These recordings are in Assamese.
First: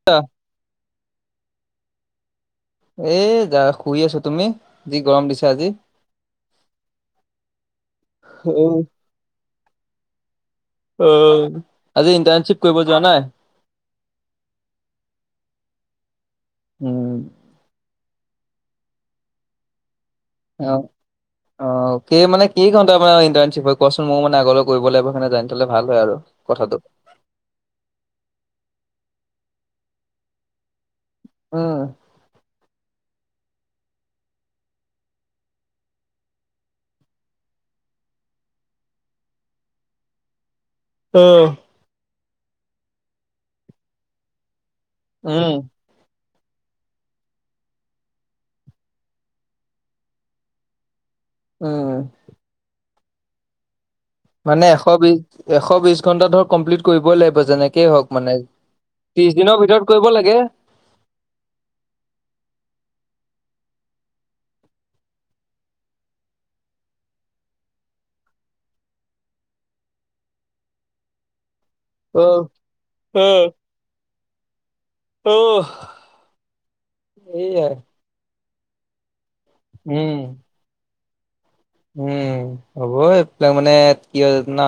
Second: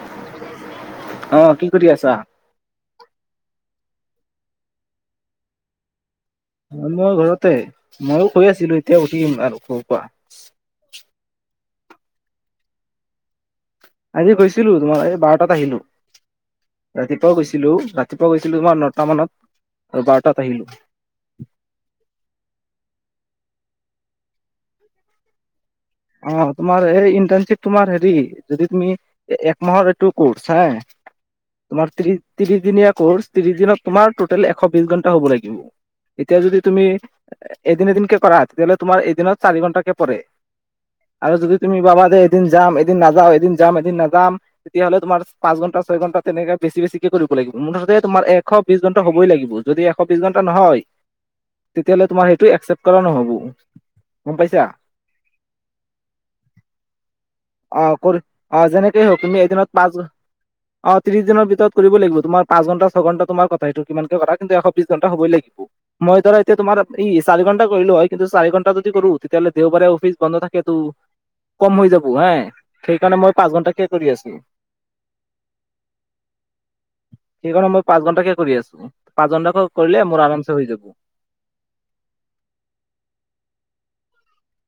[unintelligible] অহ, কি কৰি আছা? এ যা শুই আছোঁ। তুমি? যি গৰম দিছে আজি। অহ, মইয়ো ঘৰতে। মইয়ো শুই অ আছিলোঁ এতিয়া উঠিম আৰু শুৱখৰ পৰা। অহ, আজি ইণ্টাৰ্ণশ্বিপ কৰিব যোৱা নাই? আজি গৈছিলোঁ তোমাৰ, এই বাৰটাত আহিলোঁ। উম ৰাতিপুৱাও গৈছিলোঁ। ৰাতিপুৱা গৈছিলোঁ তোমাৰ নটা মানত আৰু বাৰটাত আহিলোঁ। অহ, কেই মানে, কেই ঘণ্টাৰ ইণ্টাৰ্ণশ্বিপ হয় কোৱাচোন মোক? মানে আগলৈ কৰিব লাগিব সেনে তেন। আগৰে ভাল হয় আৰু। অহ, কথাটো তোমাৰ এই ইণ্টাৰ্ণশ্বিপ তোমাৰ হেৰি, যদি তুমি এক মাহৰ এইটো কোৰ্চ হে, উম তোমাৰ ত্ৰিশ ত্ৰিশ দিনীয়া কৰ্চ, ত্ৰিশ দিনত তোমাৰ টোটেল এশ বিশ ঘণ্টা হ'ব লাগিব। এতিয়া যদি তুমি এদিন এদিনকে কৰা তেতিয়াহ'লে তোমাৰ এদিনত চাৰি ঘন্টাকে পৰে। অ আৰু যদি তুমি ভাবা যে এদিন যাম এদিন নাযাও, এদিন যাম এদিন নাযাম তেতিয়াহ'লে তোমাৰ পাঁচ উম ঘন্টা ছয় ঘণ্টা তেনেকে বেছি বেছিকে কৰিব লাগিব, মুঠতে তোমাৰ এশ বিছ ঘণ্টা হ'বই লাগিব, যদি এশ বিছ ঘণ্টা নহয় [unintelligible] তেতিয়াহ'লে তোমাৰ সেইটো একচেপ্ট কৰা নহ'ব। গম পাইছা মানে এশ বিছ এশ বিছ ঘন্টা ধৰ কমপ্লিট কৰিবই লাগিব অ যেনেকেই হওক কৰি মানে, অ যেনেকেই হওক ত্ৰিশ তুমি দিনৰ এদিনত ভিতৰত পাঁচ কৰিব লাগে? অ' ত্ৰিশ দিনৰ ভিতৰত কৰিব লাগিব, তোমাৰ পাঁচ ঘণ্টা ছঘণ্টা তোমাৰ কথা সেইটো কিমাকে কৰা কিন্তু এশ বিছ ঘণ্টা হ'বই লাগিব। মই ধৰা এতিয়া তোমাৰ ই, চাৰি ঘন্টা কৰিলোঁ হয় কিন্তু চাৰি ঘণ্টা যদি কৰোঁ তেতিয়াহ'লে দেওবাৰে অফিচ বন্ধ থাকে তেটো কম হৈ যাব অ হা, সেইকাৰণে অ মই পাঁচ ঘন্টাকে কৰি আছোঁ। অ সেইকাৰণে এইয়াই মই পাঁচ ঘন্টাকে কৰি আছোঁ, পাঁচ ঘন্টা কৰিলে মোৰ উম আৰামচে হৈ যাব। উম, হ'ব এইবিলাক মানে কি হয় জান?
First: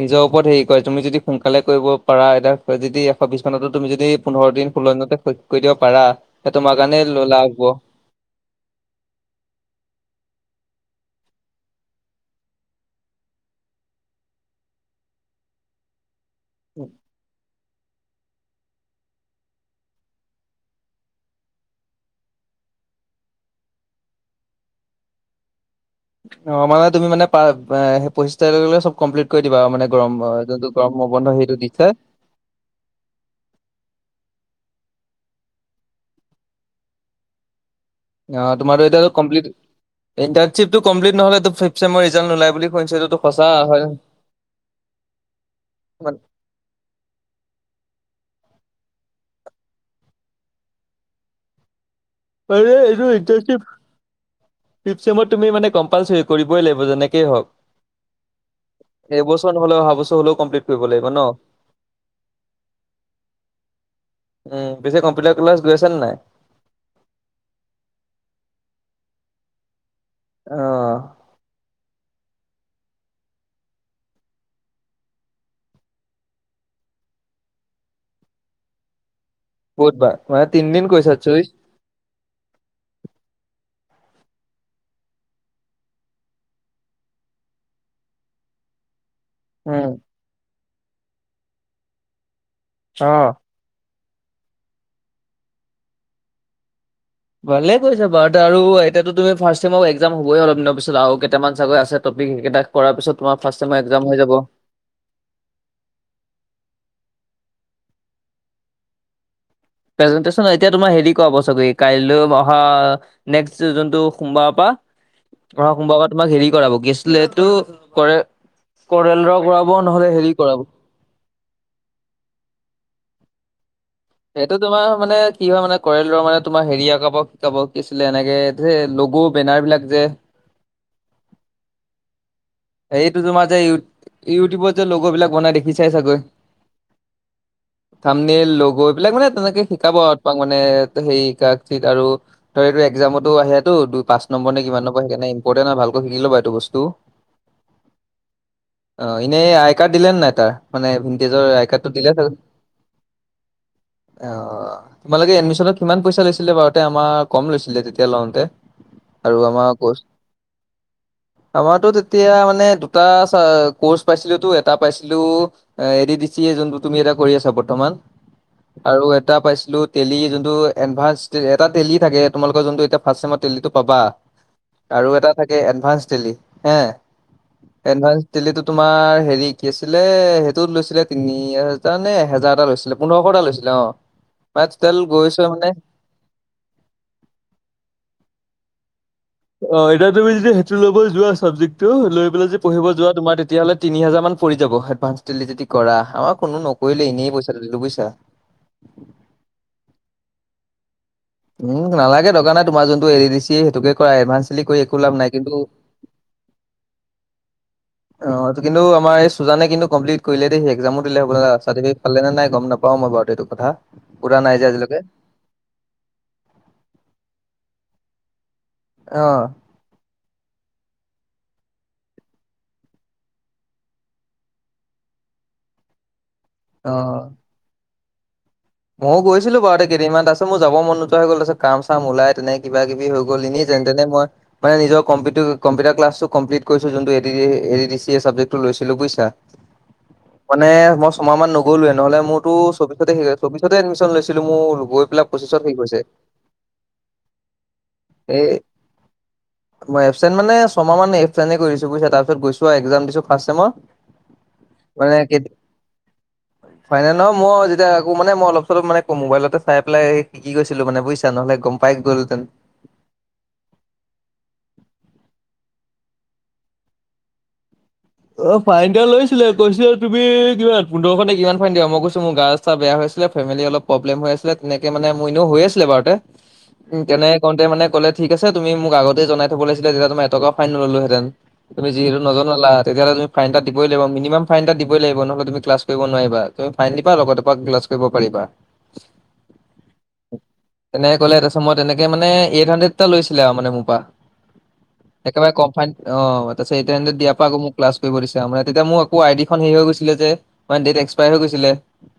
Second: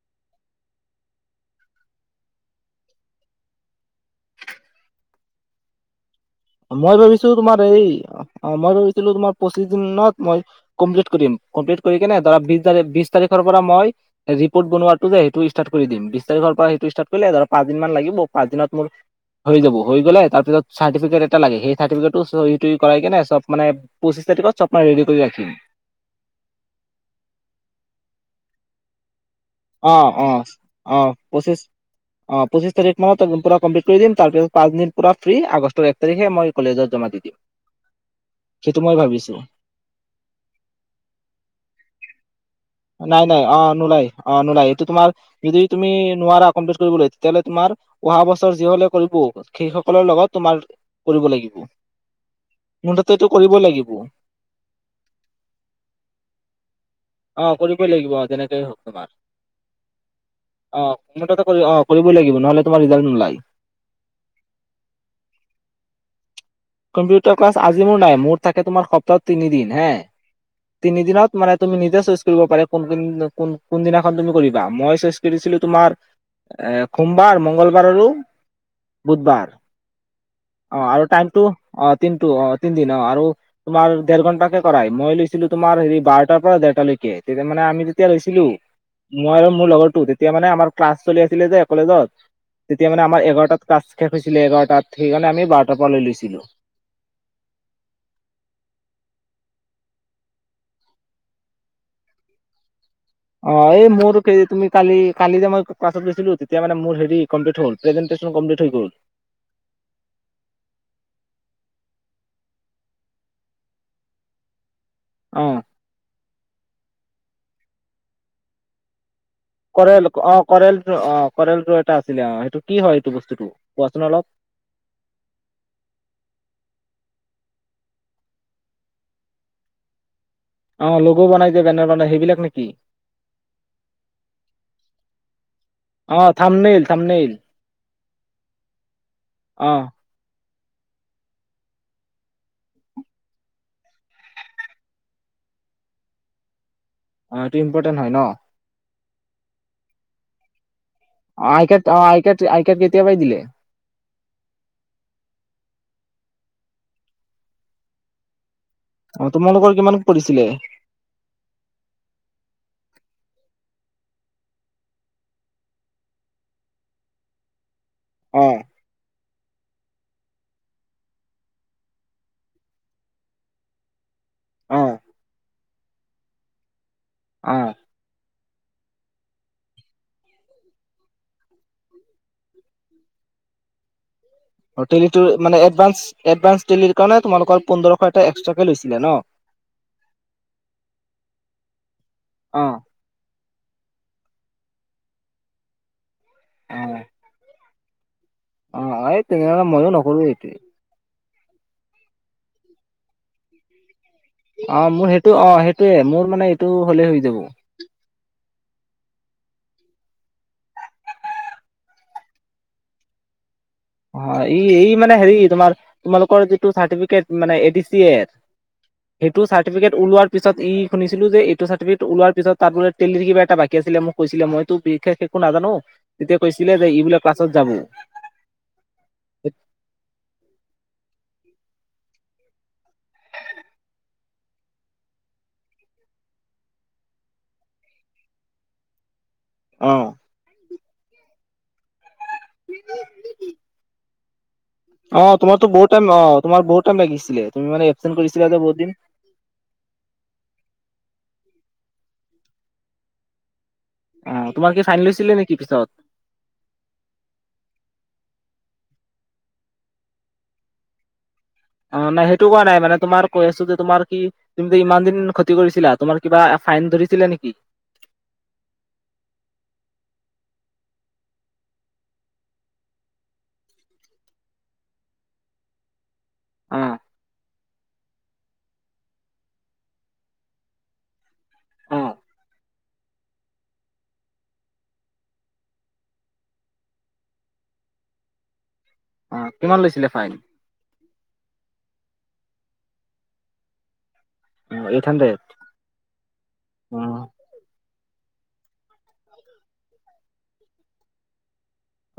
নিজৰ ওপৰত হেৰি কৰে, তুমি যদি সোনকালে কৰিব পাৰা এ, যদি এশ বিশ ঘণ্টাটো তুমি যদি পোন্ধৰ দিন ষোল্ল দিনতে কৰি দিব পাৰা তে তোমাৰ মই কাৰণে ল ভাবিছোঁ লাভ তোমাৰ হ'ব এই অ' মই ভাবিছিলোঁ তোমাৰ পঁচিছ দিনত মই কমপ্লিট কৰিম, কমপ্লিট কৰি কেনে ধৰা বিশ তা বিশ তাৰিখৰপৰা মই ৰিপৰ্ট বনোৱাটো যে সেইটো ষ্টাৰ্ট কৰি দিম, বিশ তাৰিখৰপৰা সেইটো ষ্টাৰ্ট কৰিলে ধৰা পাঁচদিন মান লাগিব, পাঁচদিনত মোৰ হৈ যাব, হৈ গ'লে তাৰপিছত চাৰ্টিফি লাগে সেই চাৰ্টিফিকেটটো কৰাই কিনে চব মানে পঁচিছ তাৰিখত চব মানে ৰেডি কৰি ৰাখিম। অ' মানে তুমি মানে পা সেই পঁচিছ তাৰিখেলে চব কমপ্লিট কৰি দিবা মানে, অ গৰম অ যোনটো অ গৰম বন্ধ পঁচিছ সেইটো দিছে। অ' পঁচিছ তাৰিখ মানত পুৰা কমপ্লিট কৰি দিম, তাৰপিছত পাঁচদিন পুৰা ফ্ৰী, আগষ্টৰ এক তাৰিখে মই কলেজত জমা দিম। [unintelligible] অ' সেইটো তোমাৰতো মই এতিয়া ভাবিছো কমপ্লিট, ইণ্টাৰ্শ্বিটো কমপ্লিট নহ'লে এইটো ফিফ ছেমৰ ৰিজাল্ট নোলায় বুলি শুনিছো এইটোতো নাই নাই, সঁচা অ' হয় নোলাই অ' নোলাই, এইটো তোমাৰ যদি তুমি নোৱাৰা কমপ্লিট কৰিবলৈ তেতিয়াহ'লে তোমাৰ অহা বছৰ যিসকলে কৰিব সেইসকলৰ লগত তোমাৰ কৰিব লাগিব। মানে মোৰ এইটো তাতে কৰিবই ইণ্টাৰ্ণচিপ লাগিব ফিফ ছেমত তুমি মানে কম্পালচৰি কৰিবই লাগিব যেনে অ' কৰিবই লাগিব যেনেকেই হওক তোমাৰ। এইবছৰ নহ'লে অহা বছৰ হলেও কমপ্লিট কৰিব অ' লাগিব ন মুঠতে অ' কৰিবই লাগিব নহ'লে তোমাৰ ৰিজাল্ট নোলায়। উম, পিছে কম্পিউটাৰ ক্লাছ গৈ আছা নে নাই? কম্পিউটাৰ ক্লাছ আজি মোৰ নাই, মোৰ থাকে তোমাৰ সপ্তাহত তিনিদিন হে, অ', তিনি দিনত মানে তুমি নিজে চইচ কৰিব পাৰে কোন কোন কোনদিনাখন তুমি কৰিবা, মই চইচ কৰিছিলো তোমাৰ এ, সোমবাৰ, মংগলবাৰ আৰু বুধবাৰ। বুধবাৰ মইে অ তিনদিন কৈ আৰু কৰিছা টাইমটো একচলী? অ' তিনটো অ' তিনিদিন আৰু তোমাৰ দেৰ ঘন্টকে কৰাই, মই লৈছিলো তোমাৰ হেৰি বাৰটাৰপৰা দেৰটালৈকে তেতিয়া মানে আমি যেতিয়া লৈছিলো মই আৰু মোৰ উম, লগৰটো, তেতিয়া মানে আমাৰ ক্লাছ চলি আছিলে যে কলেজত, তেতিয়া মানে আমাৰ অ', এঘাৰটাত ক্লাছ শেষ হৈছিলে এঘাৰটাত সেইকাৰণে আমি বাৰটাৰপৰা লৈ লৈছিলোঁ। ভালেই কৰিছা বাৰুতে আৰু এতিয়া তুমি ফাৰ্চ চেমৰ এক্সাম হ'বই অলপ দিনৰ পিছত আৰু কেইটামান চাগৈ আছে। টপিক সেইকেইটা কৰাৰ পিছত তোমাৰ ফাৰ্ষ্ট চেমৰ এ, এক্সাম হৈ মোৰ যাব। কেই তুমি কালি কালি যে মই ক্লছত গৈছিলো, তেতিয়া মানে মোৰ হেৰি কমপ্লিত হ'ল, প্ৰেন্টেচন কমপ্লিত হৈ গ'ল। প্ৰেজেণ্টেছন, এতিয়া তোমাৰ হেৰি কৰাব ছাগে কাইলৈ অহা নেক্স জোনটো সোমবাৰৰপা অ অহা সোমবাৰৰপা তোমাক হেৰি কৰাব কি আছিলে সেইটো, কৰে কৰেল ৰ' কৰা কৰেল অ' কৰেল ৰ' কৰেল ৰ' এটা আছিলে অ' সেইটো কি হয় এইটো বস্তুটো কোৱাচোন অলপ। সেইটো তোমাৰ মানে কি হয়, মানে কৰেলৰ, মানে তোমাৰ, হেৰি আকৌ কাবাক-কাবাক দিছিলে, এনেকে যে, লগ-বেনাৰবিলাক যে অ', লগ' বনাই যে, বেনাৰ বনাই, সেইবিলাক নেকি? সেইটো তোমাৰ যে, ইউ-ইউটিউবত যে, লগ' বিলাক বনাই দেখিছাই চাগৈ। কি, থাম্বনেইল? থাম্বনেইল, লগ', এইবিলাক মানে তেনেকে অ', শিকাব আৰু তোমাক মানে, সেই [unintelligible] আৰু ত', এইটো এক্সামতো আহে টো, দুই, পাঁচ নম্বৰ নে কিমান নম্বৰ। সেইকাৰণে ইম্পৰ্টেণ্ট হয়, ভালকৈ শিকি ল'বা এইটো বস্তু। অ', এইটো ইম্পৰ্টেণ্ট হয় ন'? অ', এনেই আই-কাৰ্ড দিলে নে নাই তাৰ? মানে ভিনটেজৰ অ', আই কাৰ্ডটো আই-কাৰ্ড, অ', দিলে আই-কাৰ্ড, আই-কাৰ্ড কেতিয়াবাই দিলে। এ, অ', অ'। তোমালোকে এডমিশনত কিমান পইচা লৈছিলে? আগতে আমাৰ কম লৈছিলে, তেতিয়া লওঁতে অ', আৰু আমাৰ তোমালোকৰ কিমান কোৰ্ছ, পৰিছিলে? আমাৰতো তে তিয়া মানে, দুটা কোৰ্ছ পাইছিলোঁতো, এটা পাইছিলোঁ এ', এডিডিচিএ যোনটো তুমি এতিয়া কৰি আছা, বৰ্তমান। অ'। আৰু এটা পাইছিলোঁ, টেলি যোনটো এডভান্সড, এটা টেলি থাকে, তোমালোকৰ যোনটো এতিয়া ফাৰ্ষ্ট ছেমত টেলিটো পাবা অ', আৰু এটা থাকে এডভান্সড টেলি, হে অ'। এডভান্সড টেলিটো তোমাৰ, হেৰি, কি আছিলে, সেই তোৰ লৈছিলে তিনি হাজাৰ নে এহেজাৰ এটা লৈছিলে, পোন্ধৰশটা লৈছিলে, অ'। [unintelligible] গৈছ নে? এডভান্সড টেলিৰ কাৰণে তোমালোকৰ পোন্ধৰশ এটা এক্সট্ৰাকৈ লৈছিলে ন? অ', এতিয়া তুমি যদি সেইটো ল'ব যোৱা, ছাবজেক্টো লৈ পেলাই যদি অ', পঢ়িব যোৱা, তোমাৰ তে তেতিয়াহ'লে তিনি হাজাৰমান পৰি যাব। এডভান্সড টেলি যদি কৰা। আমাৰ কোনো নকৰিলে, এনেই পইচাটো দিলোঁ, বুজিছা? [inaudible] অ', অ', এ, তেনেহলে মইও নকৰোঁ এইটোৱেই উম, নালাগে, দৰকাৰ নাই। তোমাৰ যোনটো এডিডিচিএ, সেইটোকে কৰা, এডভান্সড অ', মোৰ সেইটো, অ', সেইটোৱেই। মোৰ, মানে এইটো হলেই হৈ যাব। অ', কিন্তু আমাৰ, এই সুজানে কিন্তু কমপ্লিট কৰিলে দেই। এক্সামো দিলে হ'বলা, চাৰ্টিফিকেট পালে নে নাই গম নাপাওঁ। পাওঁ মই বাৰু এইটো কথা সোধা অ', নাই ই, যে ই আজিলৈকে, মানে হেৰি, তোমালোকৰ যিটো চাৰ্টিফিকেট, মানে এডিচিএৰ এইটো অ', চাৰ্ট চাৰ্টিফিকেট ওলোৱাৰ পিছত, ই, শুনিছিলোঁ যে এইটো চাৰ্টিফিকেট ওলোৱাৰ পিছত তাত মানে টেলিৰ কিবা এটা বাকী আছিলে মোক কৈছিলে, মইতো বিশেষ একো নাজানো। তেতিয়া কৈছিলে যে ই বোলে অ'। ক্লাছত যাব ময়ো গৈছিলোঁ বাৰু আগতে কেইদিনমান। তাৰপিছত মোৰ যাব মন নোযোৱা হৈ গ'ল, তাৰপিছত কাম-চাম ওলাই তেনেকৈ কিবা-কিবি হৈ গ'ল। এনেই যেন-তেনে মই মানে নিজৰ কম্পিউটো, কম্পিউটাৰ ক্লাছটো কমপ্লিট কৰিছোঁ, যোনটো এডিচিএ ছাবজেক্টটো লৈছিলোঁ, বুজিছা? অ মানে মই ছমাহমান নগ'লোঁৱে, নহ'লে মোৰতো চৌবিছতে শেষ পিছত লৈছিলোঁ মোৰ গৈ পেলাই অ', পঁচিছত তোমাৰতো শেষ বহুত হৈছে। টাইম, অ', তোমাৰ বহুত টাইম লাগিছিলে। তুমি মানে এবচেণ্ট এই কৰিছিলা যে বহুত দিন। মই এবচেণ্ট মানে, ছমাহমান এবচেণ্টেই কৰিছোঁ, বুজিছা? তাৰ পিছত গৈছোঁ আৰু এক্সাম দিছোঁ ফাৰ্ষ্ট ছেমৰ অ', তোমাৰ কি ফাইনেল হৈছিলে নেকি পিছত? হয়। ফাইনেল নহয়, মই যেতিয়া, মানে মই অলপ-চলপ মানে মোবাইলতে চাই পেলাই শিকি গৈছিলোঁ, মানে বুজিছা? নহ'লে গম পাই অ', নাই, গ'লহেতেন। সেইটো কোৱা নাই। মানে তোমাৰ কৈ আছোঁ যে, তোমাৰ কি? তুমি যে ইমান দিন ক্ষতি কৰিছিলা, তোমাৰ কিবা ফাইন ধৰিছিলে নেকি? অ', ফাইন দিয়া লৈছিলে। কৈছিলে তুমি কিমান, পোন্ধৰশ নে কিমান ফাইন দিবা। মই কৈছোঁ, মোৰ গা-চা চা বেয়া হৈছিলে, ফেমিলি অলপ প্ৰব্লেম হৈ আছিলে। তেনেকে মানে, মোৰ এনেও হৈ আছিলে বাৰুতে অ উম, তেনেকে কওঁতে মানে ক'লে ঠিক আছে তুমি মোক আগতেই জনাই থ'ব লিছিলা যেতিয়া, তোমাৰ এটকা ফাইন নললোহেঁতেন তুমি অ যিহেতু, নজনাালা। তেতিয়াহ'লে তুমি ফাইন এটা দিবই লাগিব মিনিমাম ফাইনএটা দিবই লাগিব ন'হলে তুমি ক্লাছ কৰিব নোৱাৰিবা, তুম ফাইন দিবা লগৰটো পৰা ক্লাছ কৰিব পাৰিবা। অ', কিমান লৈছিলে ফাইন? তেনেকে ক'লে তাৰপছত মই তেনেক মানে এই হাণ্ড্ৰেড এটা লৈছিলে আৰু মানে মোৰ পৰা। অ এইট হাণ্ড্ৰেড একেবাৰে কম ফাইন অ', তাৰপিছত এইথ অ হান্দ্ৰেদ দিয়াৰ পৰা আকৌ মোক ক্লাছ কৰিব দিছ আৰু মানে, তেতিয়া মোৰ আকৌ আই ডিখন হেৰি হৈ গৈছিলে যে, মানে ডেট এক্সপায়াৰ হৈ গৈছিলে।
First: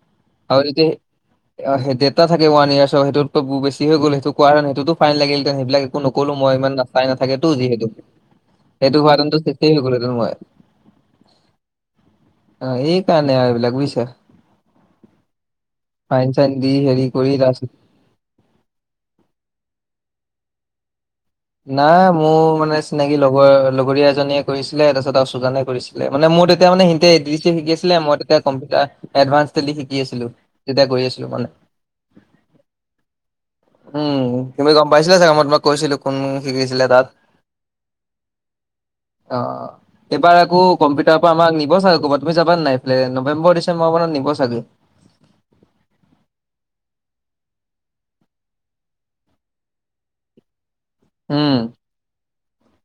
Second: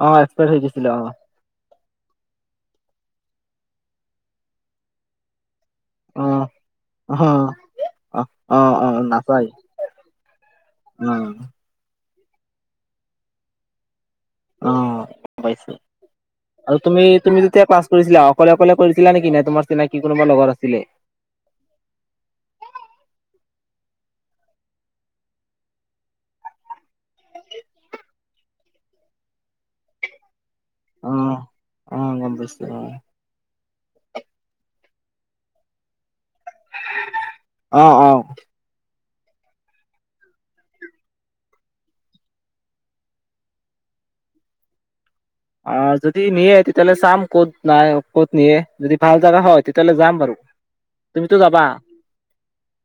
অ', এক্সপাইৰ হৈ গৈছিলে অ'। অ', হেই ডেটা থাকে ওৱান ইয়াৰছৰ হেইটোত বেছি হৈ গ'ল সেইটো, কোৱাণে সেইটোতো ফাই লাগিলহেঁতেন সেইলাক অ নকলো মই ইমান নাচাই নাথাকেতো অ যিহেতু, অ অ সেইটো হোৱাাহেতেনটো নাচাই শেষেই হৈ গলোহঁতেন মই। উম। অ', এই কাৰণে, আৰু এইবিলাক বুজিছা। অ', গ'ম পাইছোঁ ফাইন চাইন দি আৰু হেৰি তুমি কৰি তুমি যেতিয়া তাৰপিছত ক্লাছ কৰিছিলা অকলে অকলে কৰিছিলা নেকি, নাই তোমাৰ চিনাকি কোনোবা লগৰ আছিলে? নাই মোৰ মানে চিনাকি লগৰ লগৰীয়া এজনীয়ে কৰিছিলে, তাৰপিছত আৰু সুজানে কৰিছিলে মানে মোৰ তেতিয়া মানে সিঁহতে [unintelligible] শিকি আছিলে মই তেতিয়া কম্পিউাৰ এডভানস টেলি শিকি আছিলোঁ। তেতিয়া কৰি আছিলোঁ অ'। মানে। অ' গম পাইছো উম, তুমি গ'ম পাইছিলা চাগে মই তোমাক কৈছিলোঁ কোন শিকিছিলে। তাত অ', অ'। অ', অ'। এইবাৰ আকৌ কম্পিউটাৰৰ পৰা আমক নি'ব চাগে ক'বাত, তুমি যাবা নে নাই এইফালে? নৱেম্বৰ ডিচেম্বৰ মানত নিব চাগে। অ', যদি নিয়ে তেতিয়াহলে চাম ক'ত নাই ক'ত নিয়ে যদি ভাল জাগা হয়, তেতিয়াহ'লে যাম বাৰু। [inaudible] তুমিতো উম, যাবা?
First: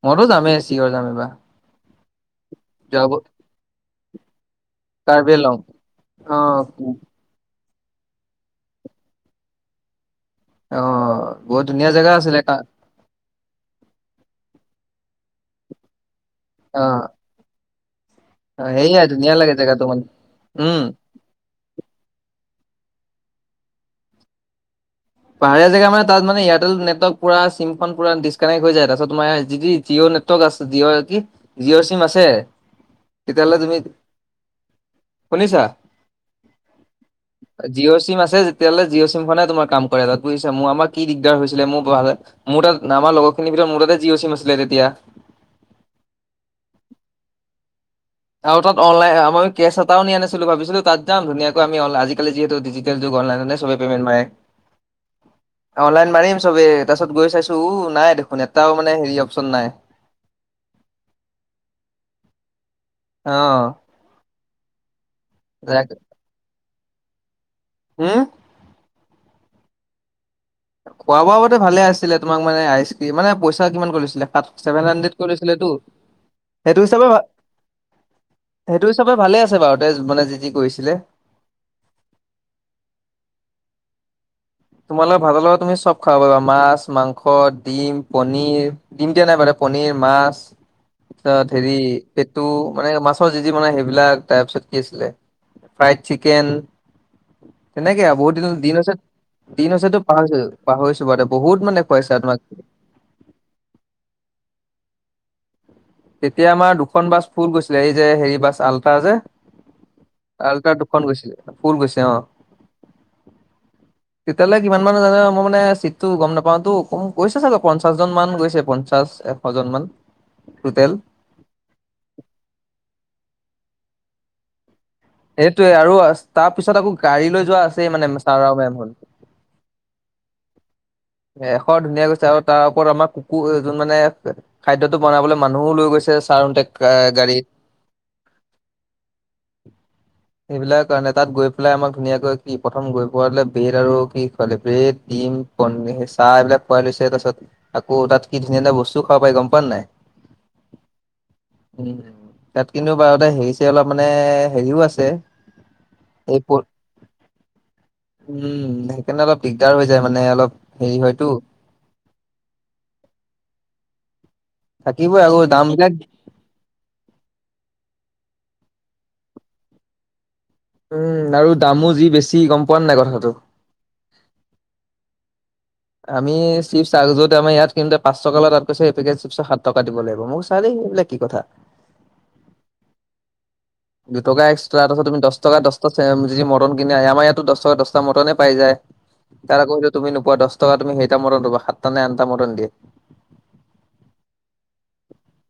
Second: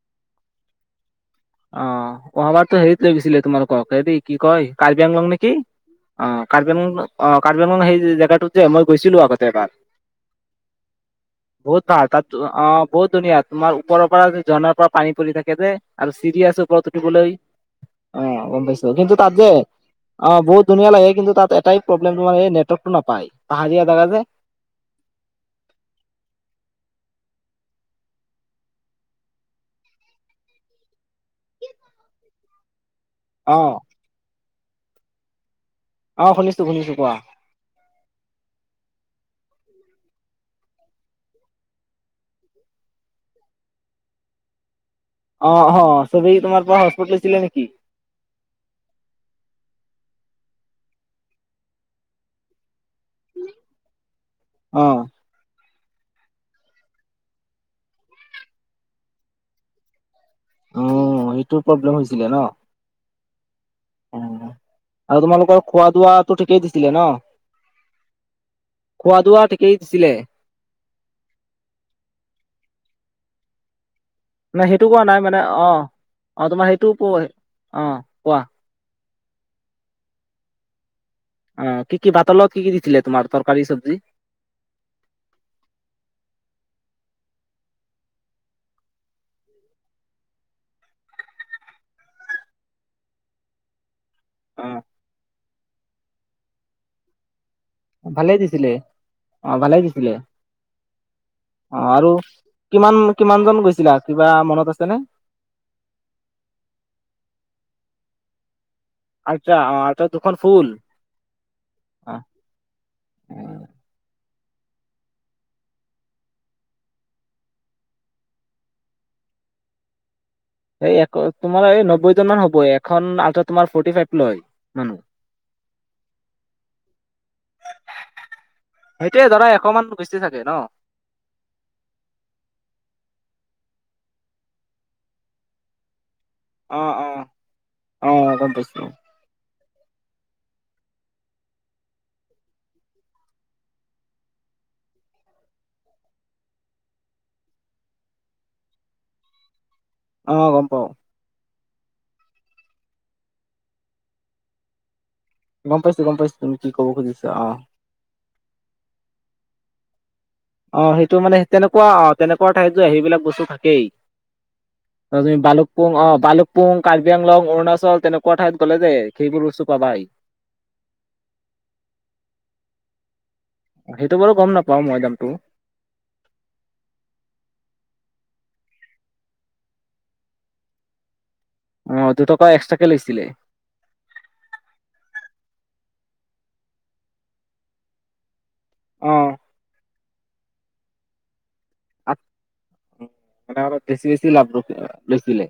মইতো যামেই চিয়ৰ যাম এইবাৰ। অ', অহাবাৰতো যোৱা হেৰিত লৈ ব- গৈছিলে তোমালোকক, হেৰী কি কয় কাৰ্বি আংলং নে কি? অ', কাৰ্বিআংলং অ', কাৰ্বিআংলং সেই জেগাটো যে মই গৈছিলোঁ আগতে এবাৰ। অ বহুত বিহুত ধুনীয়া [unintelligible] জেগা তাত টো আছিলে কা অ'। বহুত ধুনীয়া তোমাৰ ওপৰৰ পৰা ঝৰ্ণাৰ পৰা পানী পৰি থাকে যে, আৰু চিৰি আছে অ ওপৰত উঠিবলৈ। অ', গ'ম পাইছোঁ সেয়াই কিন্তু তাত ধুনীয়া যে, লাগে জেগাটো মানে অ', বহুত উম। ধুনীয়া লাগে কিন্তু তাত এটা প্ৰব্লেম তোমাৰ এই নেটৰ্কটো নাপায়, পাহাৰীয়া জেগা যে। পাহাৰীয়া জেগাা মানে তাত মানে ইয়াৰটেল নেটৱৰ্ক পুৰা চিমখন পুৰা ডিছকানেক্ট হৈ যায়, তাৰপিছত তোমাৰ যি টি জিঅ' নেটৱৰ্ক [unintelligible] জিঅ'ৰ কি জিঅ'ৰ চিম আছে। অ তেতিয়াহলে তুমি শুনিছা? অ', শুনিছো শুনিছো কোৱা। জিঅ' চিম আছে যেতিয়াহ'লে জিঅ' চিম খনে তোমাৰ কাম কৰে তাত বুজিছা মোৰ আমাৰ কি দিগদাৰ হৈছিলে মোৰ পঢালে মোৰ তাত আমাৰ লগৰখিনিৰ ভিতৰত মোৰ তাতে জিঅ' চিম আছিলে তেতিয়া। অ', অ', চবেই তোমাৰ পৰা হটস্পট লৈছিলে নেকি? আৰু তাত অনলাইন আম কেছ এটাও নিয়া নাছিলো ভাবিছিলোঁ তাত যাম ধুনাকৈ আমি আজিকালি যিহেতু, ডিজি তেল যুগ অনলাইনতে চৱে পেমেণ্ট মাৰে। অ অনলাইন মাৰেই চবেই তাৰপিছত গৈ চাইছোঁ উ, নাই দেখোন এটাও মানে হেৰি অপশচন নাই। উম, এইটো প্ৰব্লেম হৈছিলে ন'? অ'। অ আৰু তোমালোকৰ খোৱা দোৱাটো ঠিকেই দিছিলে ন? হম? খোৱা ধোৱা ঠিকেই দিছিলে? খোৱা বোৱা মতে ভালে আছিলে তোমাক মানে আইচক্ৰীম মানে পইচা কিমান কৰি লৈছিলে। তাত নাই সেইটো ছেভেন কোৱা হাড্ৰেড নাই কৈ মানে অ লৈছিলেটো অ তোমাৰ সেইটো হিচাপে ভাল অ কোৱা সেইটো হিচাপে ভালে আছে বাৰু তে মানে যি যি কৰিছিলে। অ', কি কি ভাতৰ লগত কি কি দিছিলে তোমাৰ তৰকাৰী চব্জি? তোমালোক ভাতৰ লগত তুমি চ'ব খাব পাৰিবা মাছ, মাংস, ডিম, পণিৰ। দিম দিয়া নাই মানে পনীৰ, মাছ। তাৰপিছত হেৰি পেটো মানে মাছৰ যি যি বনাই সেইবিলাক। তাৰপিছত অ কি আছিলে ফ্ৰাইড চিকেন তেনেকৈ আৰু ভালেই বহুত দিনৰ দিছিলে দিন হৈছে। অ দিন ভালেই হৈছেতো দিছিলে পাহৰিছোঁ পাহৰিছোঁ বাৰু বহুত অ মানে আৰু খুৱাইছে তোমাক। কিমান কিমান জন গৈছিলা, কিবা মনত আছেনে? তেতিয়া আমাৰ দুখন বাছ ফুল গৈছিলে, এই যে হেৰি বাছ আল আলট্ৰা অহ' আলট্ৰা দুখন ফুল। দুখন গৈছিলে ফুল গৈছে অ'। তেতিয়াহ'লে কিমান মান জানে মই মানে চিটটো গ'ম নাপাওঁতো গৈছে চাগে পঞ্চাশ জন মান গৈছে পঞ্চাশ। অজনমান। এই তোমাৰ এই নব্বৈ জন মান হ'ব এখন আলট্ৰা তোমাৰ ফ্ৰৰ্টি ফাইভ লয় মানুহ। এইটোৱে আৰু তাৰ পিছত আকৌ গাড়ী লৈ যোৱা আছেই মানে ছাৰ আৰু মে'ম হত। সেইটোৱে ধৰা এশ মান গৈছে চাগে ন? এশ ধুনীয়া গৈছে আৰু তাৰ ওপৰত আমাৰ কুকুৰ যোন মানে। খাদ্যটো বনাবলৈ মানুহো লৈ গৈছে ছাৰে অ অ গাড়ীত। [inaudible] অ গম পাইছো সেইবিলাক কাৰণে তাত গৈ পেলাই আমাক ধুনীয়াকৈ কি প্ৰথম গৈ পোৱালে ব্ৰেড আৰু কি খোৱালে ব্ৰেড। দিম, পন চাহ এইবিলাক খুৱাই লৈছে তাৰ পাছত আকৌ তাত কি ধুনীয়া ধুনীয়া বস্তুও খাব পাই গ'ম পোৱা নাই। অ' গ'ম পাওঁ। উম, তাত কিন্তু বাৰুতে হেৰিছে অলপ মানে হেৰিও আছে। গ'ম পাইছোঁ, গ'ম পাইছো, এই তুমি কি ক'ব খুজিছা অ'। উম, সেইকাৰণে অলপ দিগদাৰ হৈ যায় মানে অলপ। অ' হেৰি সেইটো হয়তো মানে তেনেকুৱা অ' তেনেকুৱা ঠাইত যে সেইবিলাক বস্তু থাকেই। থাকিবই তুমি আকৌ দাম বালুক পুং বিলাক অ' বালুক পুং, কাৰ্বি আংলং, অৰুণাচল তেনেকুৱা ঠাইত গ'লে দে সেইবোৰ বস্তু পাবাই। উম, আৰু দামো যি বেছি গ'ম পোৱা নে নাই কথাটো। সেইটো বাৰু গ'ম নাপাওঁ, মই দামতো। আমি চিপছ আৰু য'ত আমাৰ ইয়াত কিনু পাঁচ টকা লয় তাত কৈছে এই পেকেট চিপছ সাত টকা দিব লাগিব, মই কৈছো আৰে কি কথা? অ' দুটকা এক্সট্ৰাকে লৈছিলে। দুটকা এক্সট্ৰ তাৰপিছত তুমি দশ টকা দশটা যদি মৰ্টন কিনা আমাৰ ইয়াতটো দহ টকা দহ। মটনে পাই যায়, অ', তাত আকৌ তুমি নোপোৱা দহ টকা তুমি সেইটা মৰ্টন পাবা সাত। অলপ বেছি বেছি লাভ ৰ লৈছিলে।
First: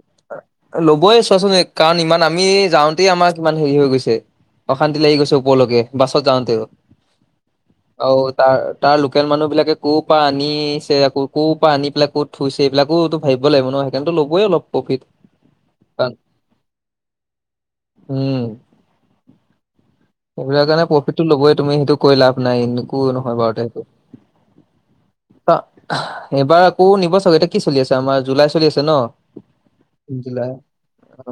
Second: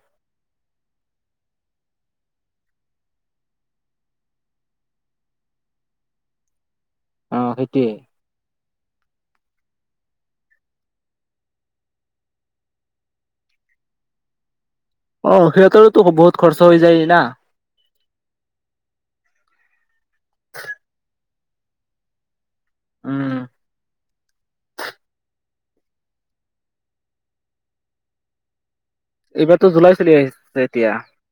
ল'বই চোৱাচোন কাৰণ ইমান আমি যাওঁতে। তাতে আমাৰ কিমান হেৰি হৈ গৈছে অশান্তি লাগি গৈছে, ওপৰলৈকে বাছত যাওঁ তেওঁ। অ' সেইটোৱে। অ' তাৰ তাৰ লোকেল মানুহ বিলাকে ক'ৰ পৰা আনিছে ক'ৰ পৰা আনি পেলাই ক'ত থইছে এইবিলাকোতো ভাবিব লাগিব ন সেইকাৰণেটো ল'বই অলপ প্ৰফিট। অ' সিহঁতৰো কাৰণ বহত খৰচা হৈ যায় না। উম, সেইবিলাক কাৰণে প্ৰফিটটো ল'বই, তুমি সেইটো কৈয় লাভ নাই এনেকো উম, নহয় বাৰু তে হেইটো। এইবাৰ আকৌ নিব চাগে, এতিয়া কি চলি আছে আমাৰ জুলাই চলি আছে ন? এইবাৰতো জুলাই চলি জুলাই। আহিছে এতিয়া, অ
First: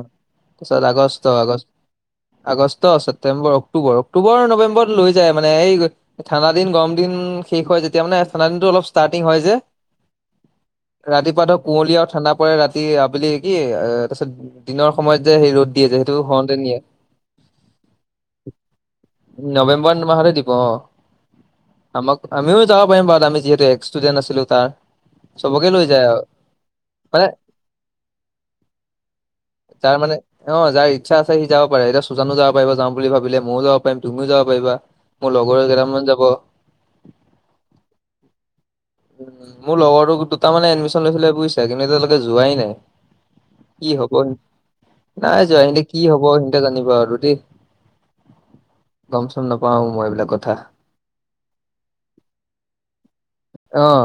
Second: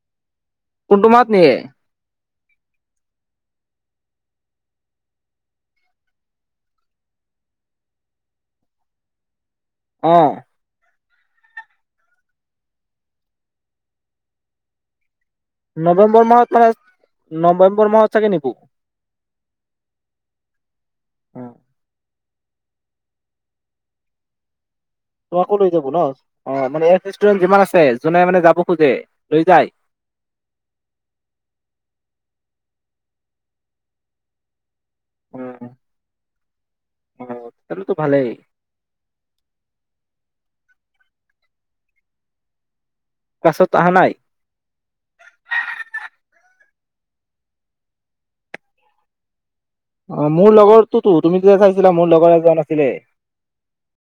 তাৰপিছত কোনটো আগষ্ট মাহত নিয়ে। August August, September, October, October নৱেম্বৰত লৈ যায় মানে এই ঠাণ্ডা দিন গৰম দিন শেষ হয় যেতিয়া মানে ঠাণ্ডা দিনত অলপ ষ্টাৰ্টিং হয় যে। অহ' ৰাতিপুৱা ধৰক কুঁৱলী আৰু ঠাণ্ডা পৰে ৰাতি আবেলি কি এ তাৰপিছত দিনৰ সময়ত যে সেই ৰ'দ দিয়ে যে। সেইটো নৱেম্বৰ হওঁতে মাহত মানে, নিয়ে নৱেম্বৰ মাহত চাগে নিবো। নৱেম্বৰ মাহতে দিব অহ। অ আমাক আমিও যাব পাৰিম বাৰু আমি যিহেতু এস্কষ্টুডেণ্ট আছিলোঁ তাৰ। তোমাকো লৈ চবকে যাব ন'। যায় আৰু অহ, মানে এস্কষ্টুডেণ্ট যিমান আছে যোনে মানে যাব খোজে লৈ যায়। তাৰমানে অহ, যায়। ইচ্ছা আছে ‌সি যাব পাৰে, এতিয়া সুজানো যাব পাৰিব যাম বুলি ভাবিলে, মইয়ো যাব পাৰিম, তুমিও যাব পাৰিবা। মোৰ লগৰ কেইটামান যাব। সেইটোতো ভালেই। মোৰ লগতো দুটা মানে এডমিচন লৈছিলে বুজিছা কিন্তু এতিয়ালৈকে যোৱাই নাই। ক্লাছত কি আহা নাই? হ'ব, নাই যোৱা। সিহঁতে কি হ'ব সিহন্তে জানিবা আৰু দেই। গমচম নাপাওঁ। অহ, মোৰ লগৰটোতো তুমি যে চাইছিলা, মোৰ লগৰ এজন আছিলে। অহ।